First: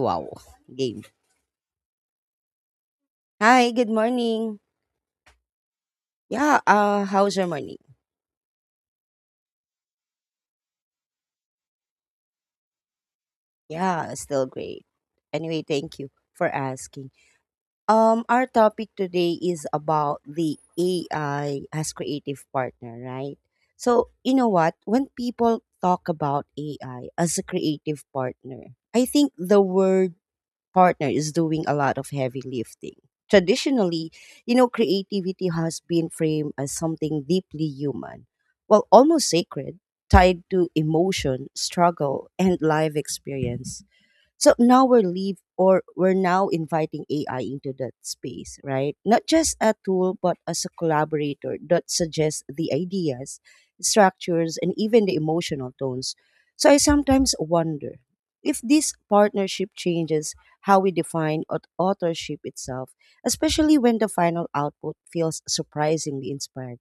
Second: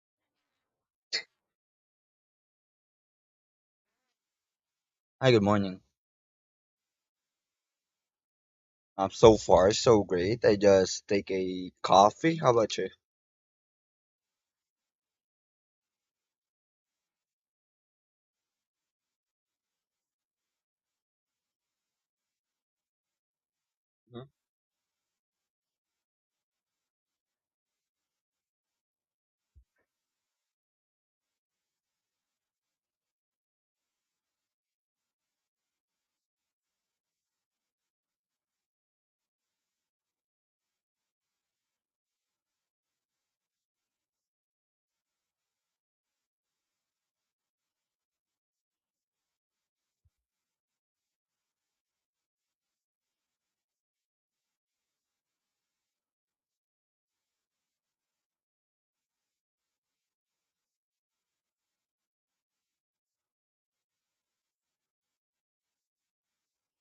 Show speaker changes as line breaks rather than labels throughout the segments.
Wow, game. Hi, good morning.
Hi, good morning.
Yeah, How's your morning?
So far, so great. I just take a coffee. How about you?
Yeah, still great. Anyway, thank you for asking. Our topic today is about the AI as creative partner, right? So,
Mhm.
you know what? When people talk about AI as a creative partner, I think the word partner is doing a lot of heavy lifting. Traditionally, you know, creativity has been framed as something deeply human, well, almost sacred, tied to emotion, struggle, and life experience. So now we're leave or we're now inviting AI into that space, right? Not just a tool, but as a collaborator that suggests the ideas, structures, and even the emotional tones. So I sometimes wonder if this partnership changes how we define authorship itself, especially when the final output feels surprisingly inspired.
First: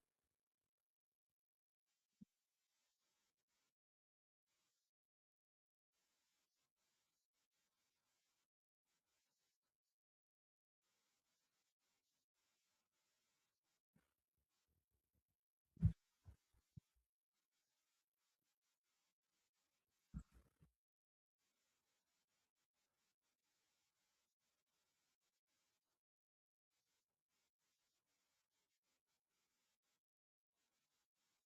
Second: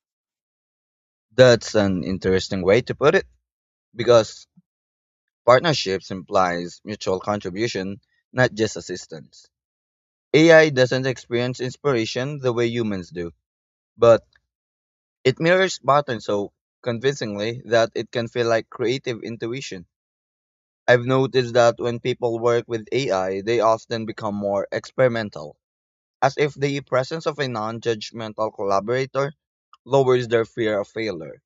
That's an interesting way to put it because partnerships implies mutual contribution, not just assistance. AI doesn't experience inspiration the way humans do, but it mirrors patterns so convincingly that it can feel like creative intuition. I've noticed that when people work with AI, they often become more experimental, as if the presence of a non-judgmental collaborator lowers their fear of failure.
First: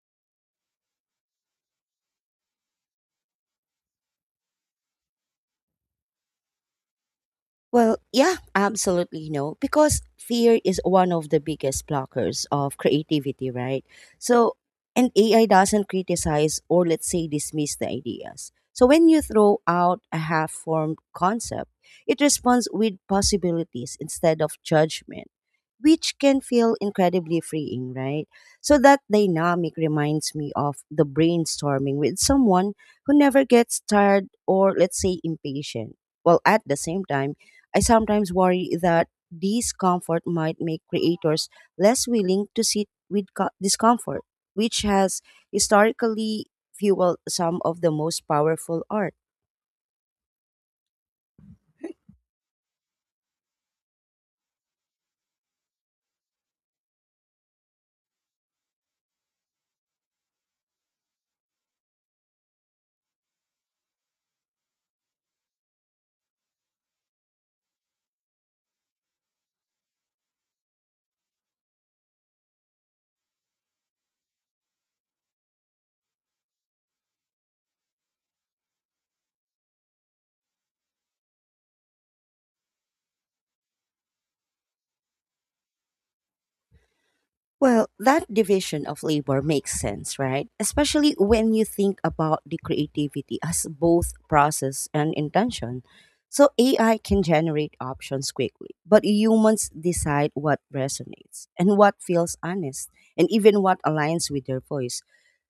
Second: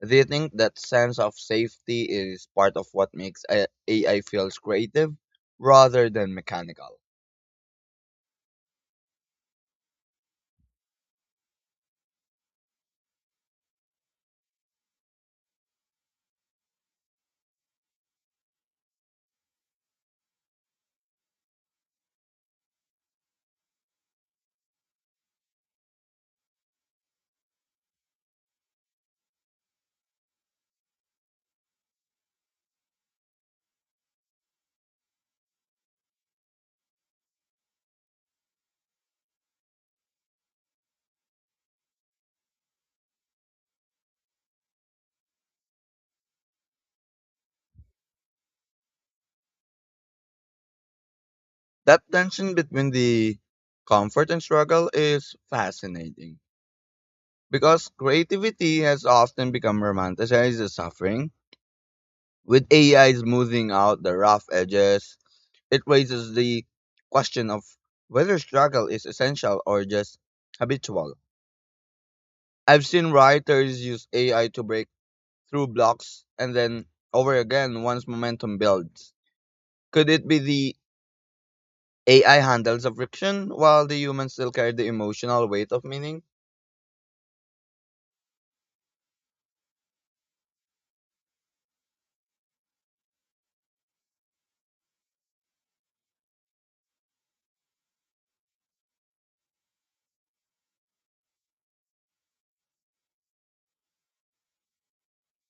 They think that sense of safety is part of what makes AI feels creative rather than mechanical.
Well, yeah, absolutely no, because fear is one of the biggest blockers of creativity, right? So, and AI doesn't criticize or, let's say, dismiss the ideas. So, when you throw out a half formed concept, it responds with possibilities instead of judgment, which can feel incredibly freeing, right? So that dynamic reminds me of the brainstorming with someone who never gets tired or, let's say, impatient. Well, at the same time, I sometimes worry that discomfort might make creators less willing to sit with discomfort, which has historically fueled some of the most powerful art.
That tension between the comfort and struggle is fascinating because creativity has often become romanticized as suffering, with AI smoothing out the rough edges. It raises the question of whether struggle is essential or just habitual. I've seen writers use AI to break through blocks and then over again once momentum builds. Could it be the AI handles the friction while the human still carry the emotional weight of meaning?
Well, that division of labor makes sense, right? Especially when you think about the creativity as both process and intention. So AI can generate options quickly, but humans decide what resonates and what feels honest, and even what aligns with their voice.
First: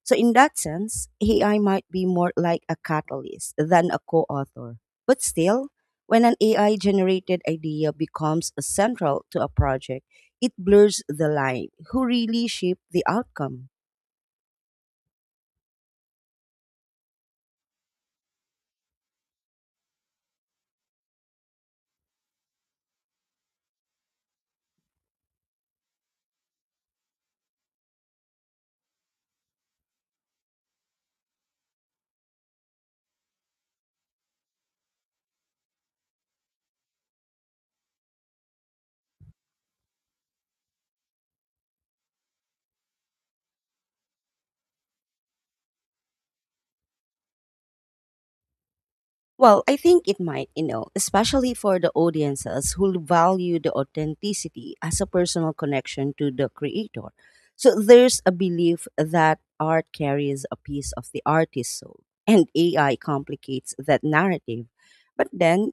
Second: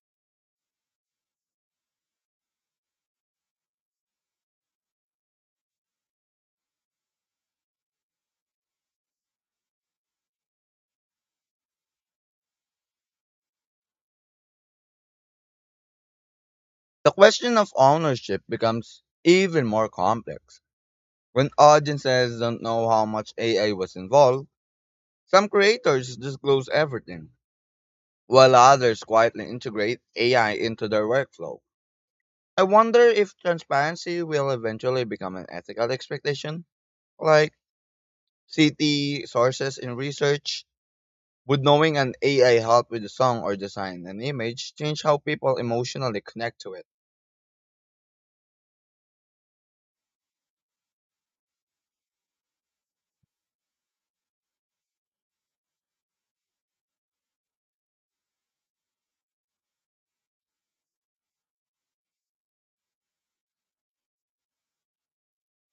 So, in that sense, AI might be more like a catalyst than a co author. But still, when an AI generated idea becomes central to a project, it blurs the line who really shaped the outcome.
The question of ownership becomes even more complex. When audiences don't know how much AI was involved, some creators disclose everything while others quietly integrate AI into their workflow. I wonder if transparency will eventually become an ethical expectation, like CT sources in research. Would knowing an AI help with the song or design an image change how people emotionally connect to it?
Well, I think it might, you know, especially for the audiences who value the authenticity as a personal connection to the creator. So there's a belief that art carries a piece of the artist's soul, and AI complicates that narrative. But then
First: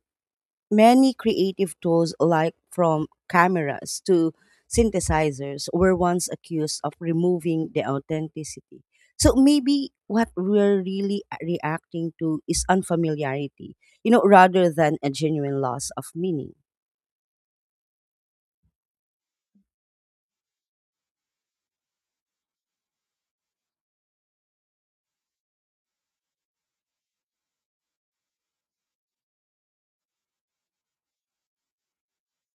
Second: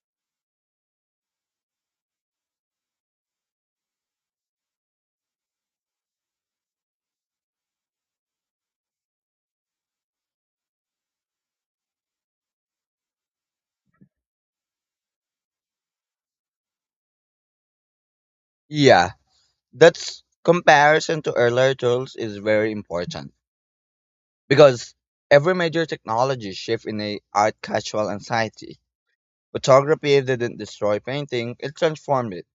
many creative tools, like from cameras to synthesizers, were once accused of removing the authenticity. So maybe what we're really reacting to is unfamiliarity, you know, rather than a genuine loss of meaning.
Yeah, that's comparison to earlier tools is very important because every major technology shift in a art casual anxiety. Photography didn't destroy painting, it transformed it.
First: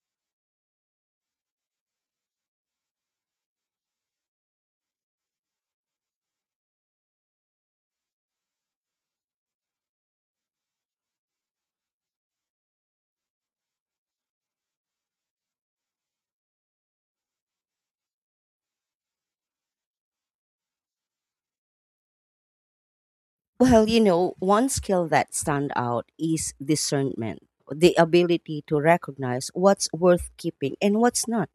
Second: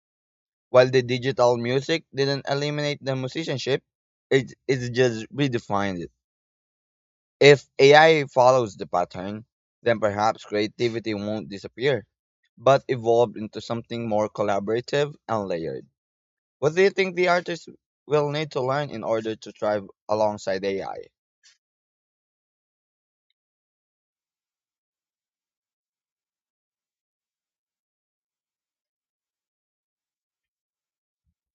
While the digital music didn't eliminate the musicianship, it just redefined it. If AI follows the pattern, then perhaps creativity won't disappear, but evolve into something more collaborative and layered. What do you think the artists will need to learn in order to thrive alongside AI?
Well, you know, one skill that stand out is discernment, the ability to recognize what's worth keeping and what's not.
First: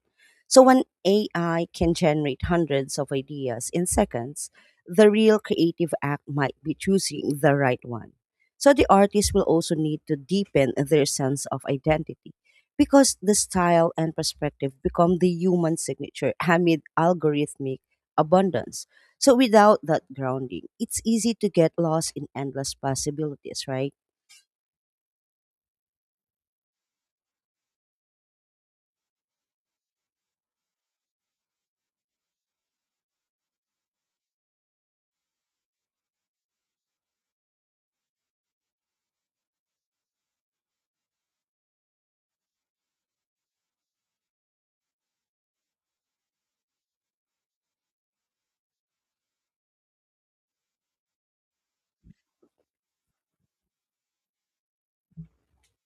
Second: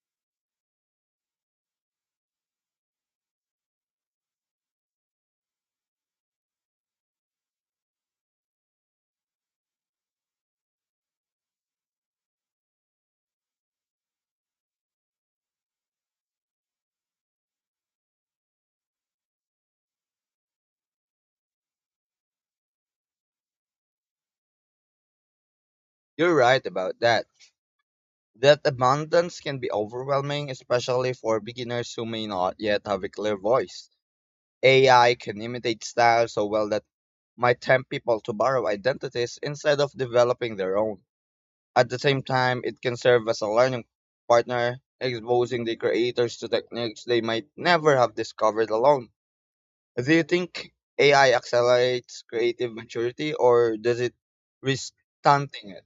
So when AI can generate hundreds of ideas in seconds, the real creative act might be choosing the right one. So the artist will also need to deepen their sense of identity because the style and perspective become the human signature amid algorithmic abundance. So without that grounding, it's easy to get lost in endless possibilities, right?
You're right about that. That abundance can be overwhelming, especially for beginners who may not yet have a clear voice. AI can imitate styles so well that might tempt people to borrow identities instead of developing their own. At the same time, it can serve as a learning partner, exposing the creators to techniques they might never have discovered alone. Do you think AI accelerates creative maturity, or does it risk stunting it?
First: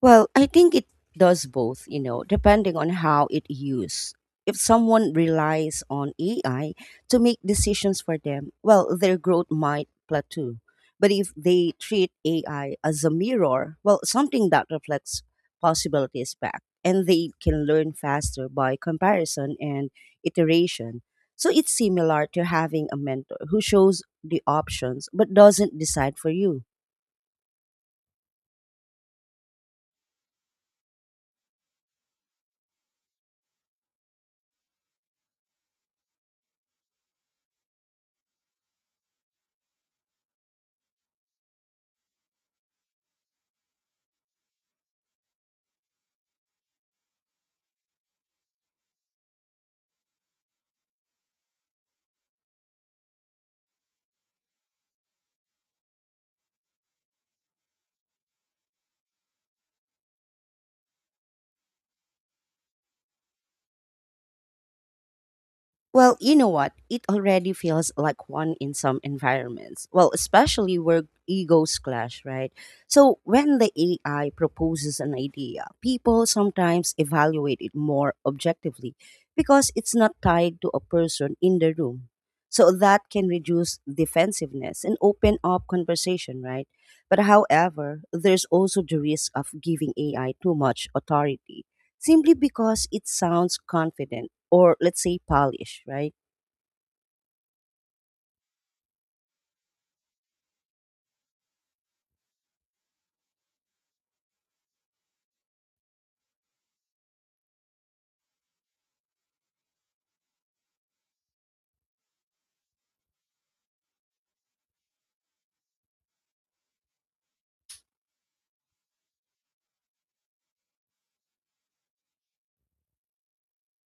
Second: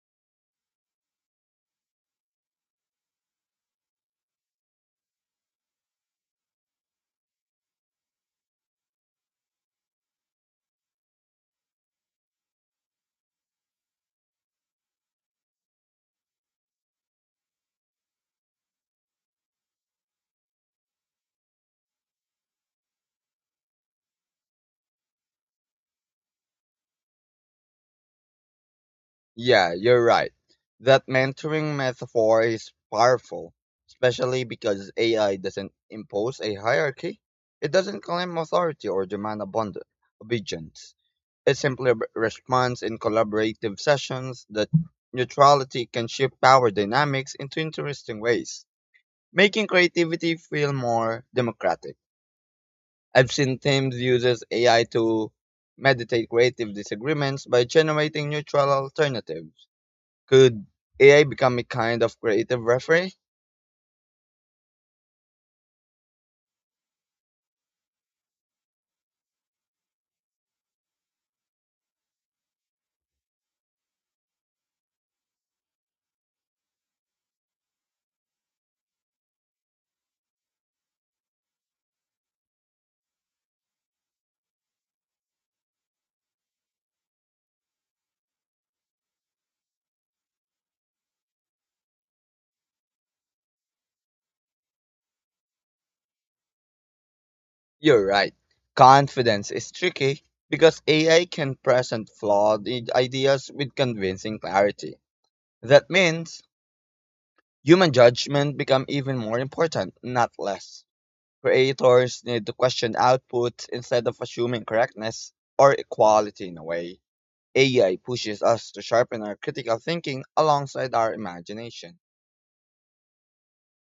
Well, I think it does both, you know, depending on how it used. If someone relies on AI to make decisions for them, well, their growth might plateau. But if they treat AI as a mirror, well, something that reflects possibilities back, and they can learn faster by comparison and iteration. So it's similar to having a mentor who shows the options but doesn't decide for you.
Yeah, you're right. That mentoring metaphor is powerful, especially because AI doesn't impose a hierarchy. It doesn't claim authority or demand abundance obedience. It simply responds in collaborative sessions. That neutrality can shift power dynamics into interesting ways, making creativity feel more democratic. I've seen teams uses AI to mediate creative disagreements by generating neutral alternatives. Could AI become a kind of creative referee?
Well, you know what? It already feels like one in some environments. Well, especially where egos clash, right? So when the AI proposes an idea, people sometimes evaluate it more objectively because it's not tied to a person in the room. So that can reduce defensiveness and open up conversation, right? But however, there's also the risk of giving AI too much authority simply because it sounds confident or, let's say, polished, right?
You're right. Confidence is tricky because AI can present flawed ideas with convincing clarity. That means human judgment become even more important, not less. Creators need to question outputs instead of assuming correctness or equality. In a way, AI pushes us to sharpen our critical thinking alongside our imagination.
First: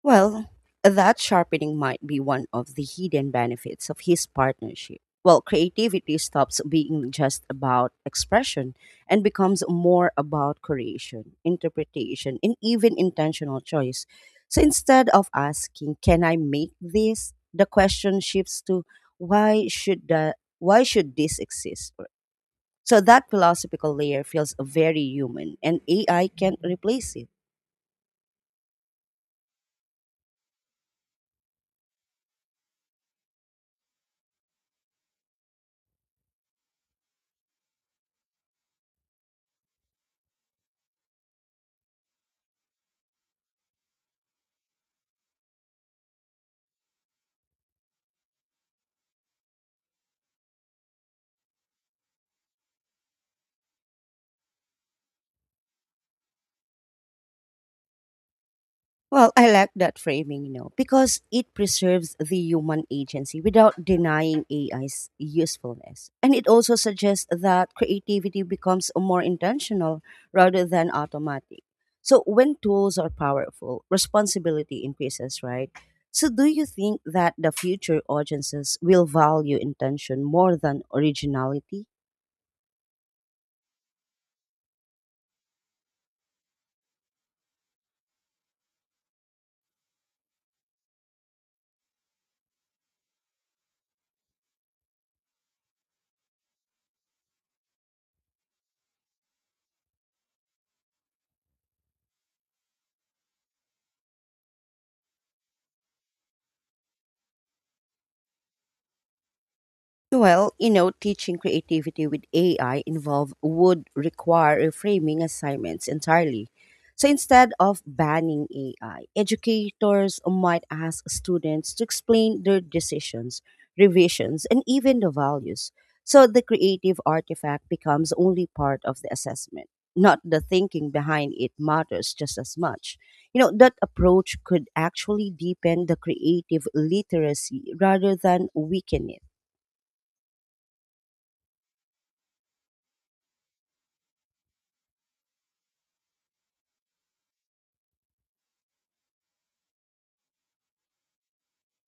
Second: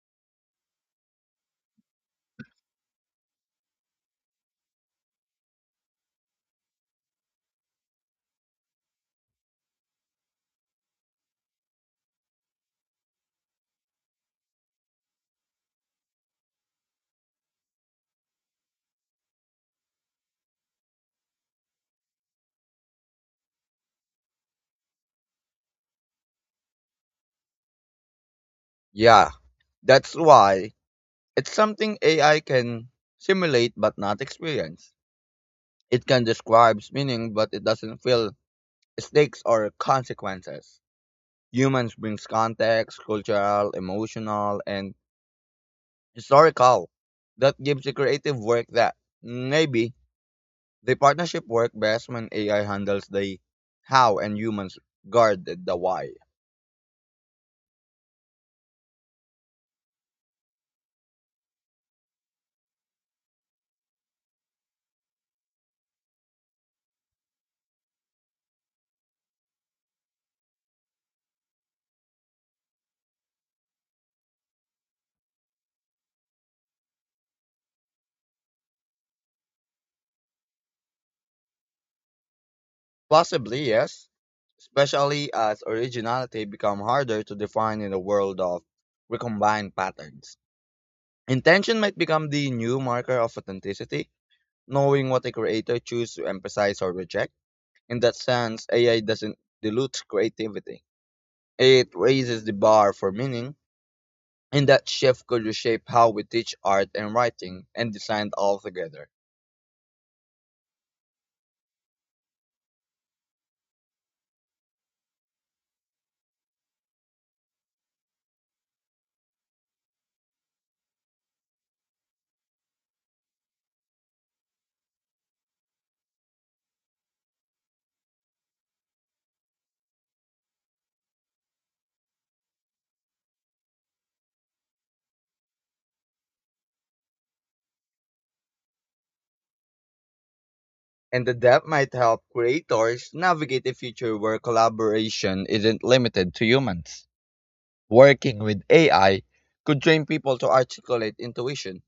Well, that sharpening might be one of the hidden benefits of his partnership. Well, creativity stops being just about expression and becomes more about creation, interpretation, and even intentional choice. So instead of asking, can I make this? The question shifts to why should this exist? So that philosophical layer feels very human and AI can't replace it.
Yeah, that's why it's something AI can simulate but not experience. It can describe meaning but it doesn't feel stakes or consequences. Humans brings context, cultural, emotional, and historical. That gives you creative work that maybe the partnership work best when AI handles the how and humans guard the why.
Well, I like that framing, you know, because it preserves the human agency without denying AI's usefulness. And it also suggests that creativity becomes more intentional rather than automatic. So when tools are powerful, responsibility increases, right? So do you think that the future audiences will value intention more than originality?
Possibly, yes, especially as originality become harder to define in a world of recombined patterns. Intention might become the new marker of authenticity, knowing what a creator chooses to emphasize or reject. In that sense, AI doesn't dilute creativity. It raises the bar for meaning, and that shift could reshape how we teach art and writing and design altogether.
Well, you know, teaching creativity with AI involve would require reframing assignments entirely. So instead of banning AI, educators might ask students to explain their decisions, revisions, and even the values. So the creative artifact becomes only part of the assessment. Not the thinking behind it matters just as much. You know, that approach could actually deepen the creative literacy rather than weaken it.
And the depth might help creators navigate a future where collaboration isn't limited to humans. Working with AI could train people to articulate intuition,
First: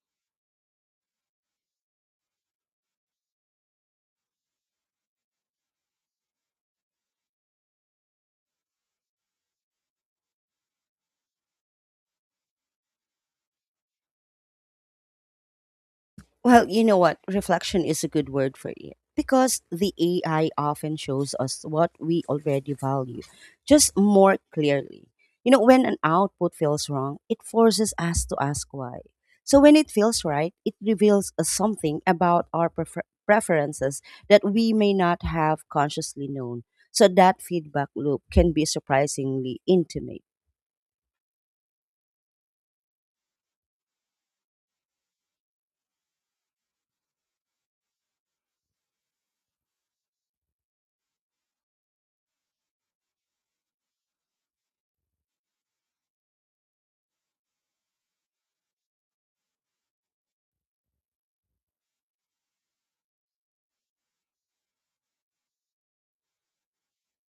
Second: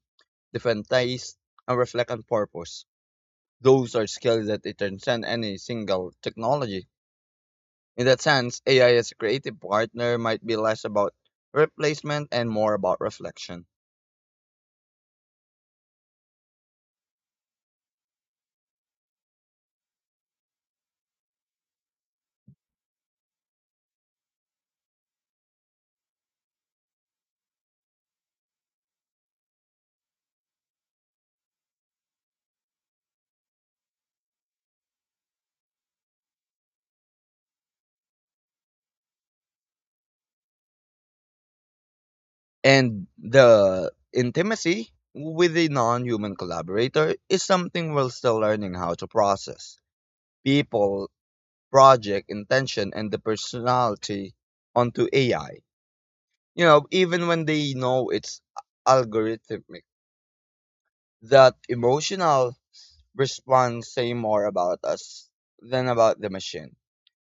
defend taste, and reflect on purpose. Those are skills that they transcend any single technology. In that sense, AI as a creative partner might be less about replacement and more about reflection.
Well, you know what? Reflection is a good word for it because the AI often shows us what we already value, just more clearly. You know, when an output feels wrong, it forces us to ask why. So when it feels right, it reveals us something about our preferences that we may not have consciously known. So that feedback loop can be surprisingly intimate.
And the intimacy with a non human collaborator is something we're still learning how to process. People, project, intention, and the personality onto AI. You know, even when they know it's algorithmic, that emotional response say more about us than about the machine.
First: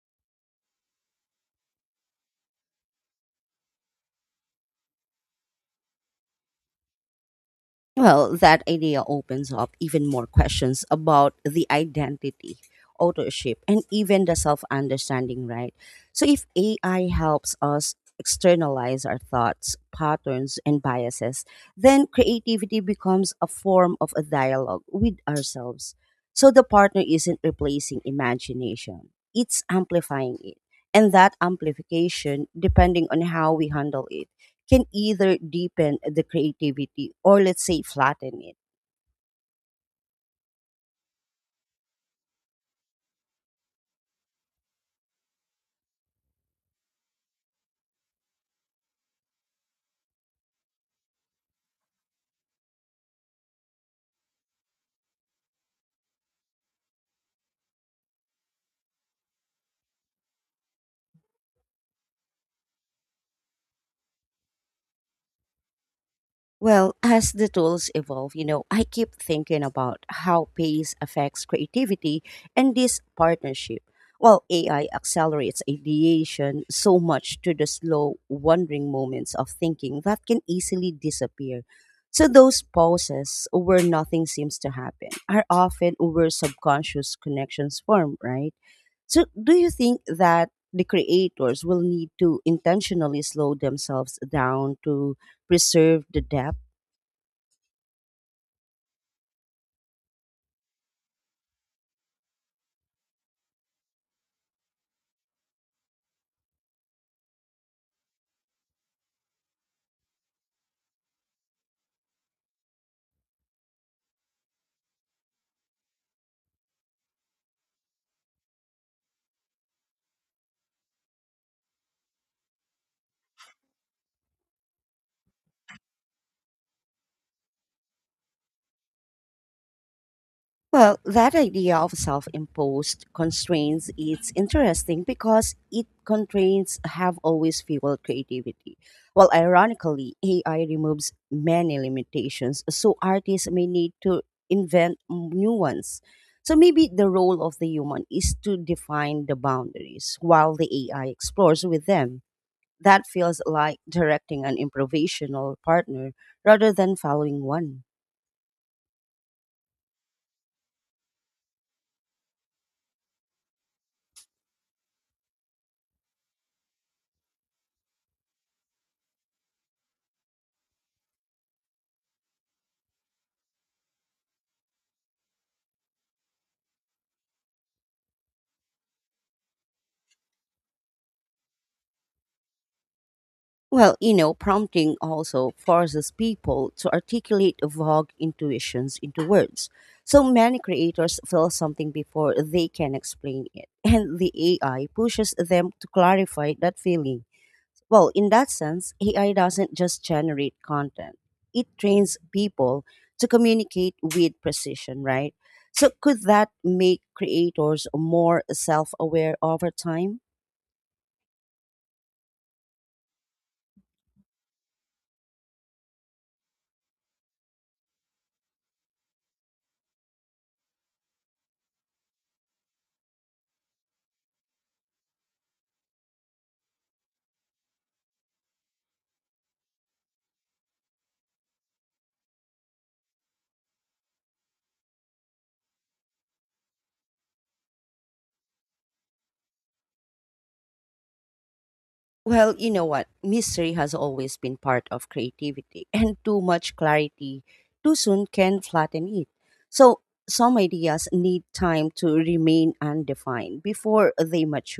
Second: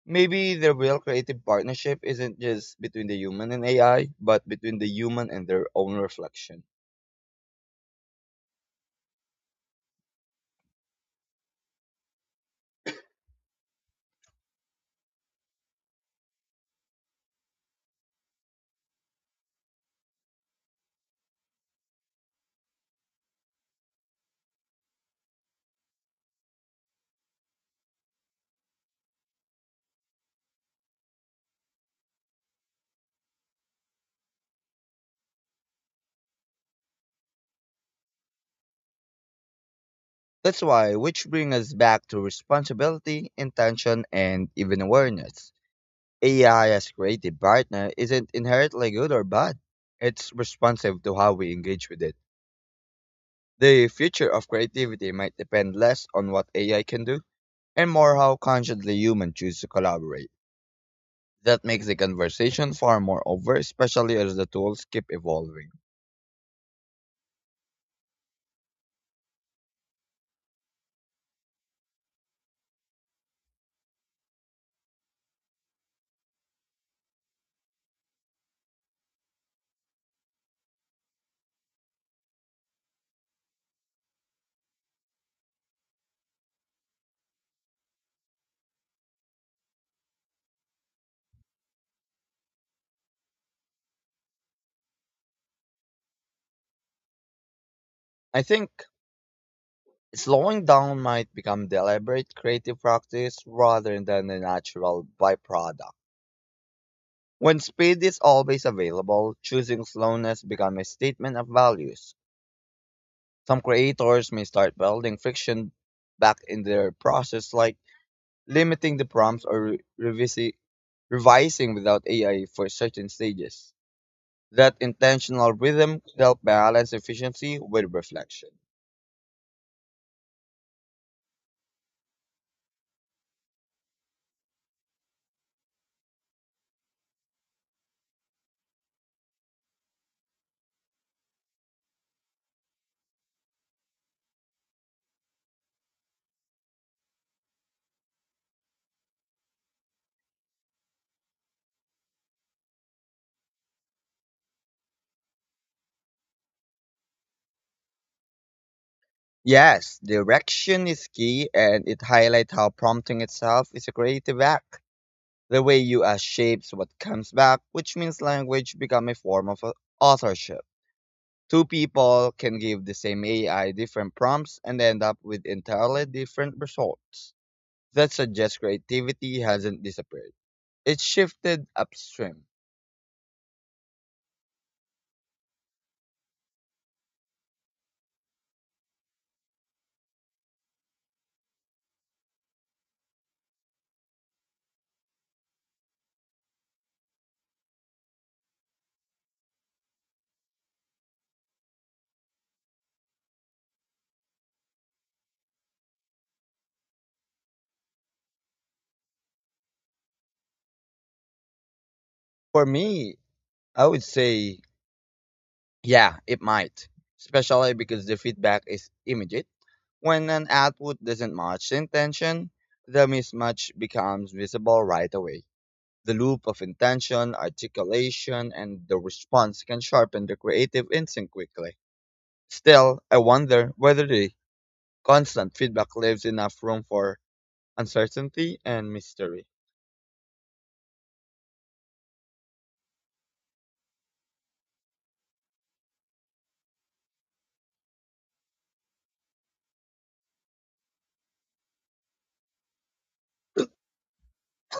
Maybe the real creative partnership isn't just between the human and AI, but between the human and their own reflection.
Well, that idea opens up even more questions about the identity, authorship, and even the self understanding, right? So, if AI helps us externalize our thoughts, patterns, and biases, then creativity becomes a form of a dialogue with ourselves. So, the partner isn't replacing imagination, it's amplifying it. And that amplification, depending on how we handle it, can either deepen the creativity or, let's say, flatten it.
That's why, which brings us back to responsibility, intention, and even awareness. AI as creative partner isn't inherently good or bad. It's responsive to how we engage with it. The future of creativity might depend less on what AI can do and more how consciously humans choose to collaborate. That makes the conversation far more over, especially as the tools keep evolving.
Well, as the tools evolve, you know, I keep thinking about how pace affects creativity and this partnership. Well, AI accelerates ideation so much to the slow, wandering moments of thinking that can easily disappear. So those pauses where nothing seems to happen are often where subconscious connections form, right? So, do you think that the creators will need to intentionally slow themselves down to preserve the depth?
I think slowing down might become deliberate creative practice rather than a natural byproduct. When speed is always available, choosing slowness becomes a statement of values. Some creators may start building friction back in their process, like limiting the prompts or revising without AI for certain stages. That intentional rhythm helps balance efficiency with reflection.
Well, that idea of self imposed constraints is interesting because it constraints have always fueled creativity. Well, ironically, AI removes many limitations, so artists may need to invent new ones. So maybe the role of the human is to define the boundaries while the AI explores with them. That feels like directing an improvisational partner rather than following one.
Yes, direction is key and it highlights how prompting itself is a creative act. The way you ask shapes what comes back, which means language become a form of authorship. Two people can give the same AI different prompts and end up with entirely different results. That suggests creativity hasn't disappeared. It's shifted upstream.
Well, you know, prompting also forces people to articulate vague intuitions into words. So many creators feel something before they can explain it, and the AI pushes them to clarify that feeling. Well, in that sense, AI doesn't just generate content, it trains people to communicate with precision, right? So, could that make creators more self aware over time?
For me, I would say, yeah, it might, especially because the feedback is immediate. When an output doesn't match the intention, the mismatch becomes visible right away. The loop of intention, articulation, and the response can sharpen the creative instinct quickly. Still, I wonder whether the constant feedback leaves enough room for uncertainty and mystery.
Well, you know what? Mystery has always been part of creativity, and too much clarity too soon can flatten it. So, some ideas need time to remain undefined before they mature,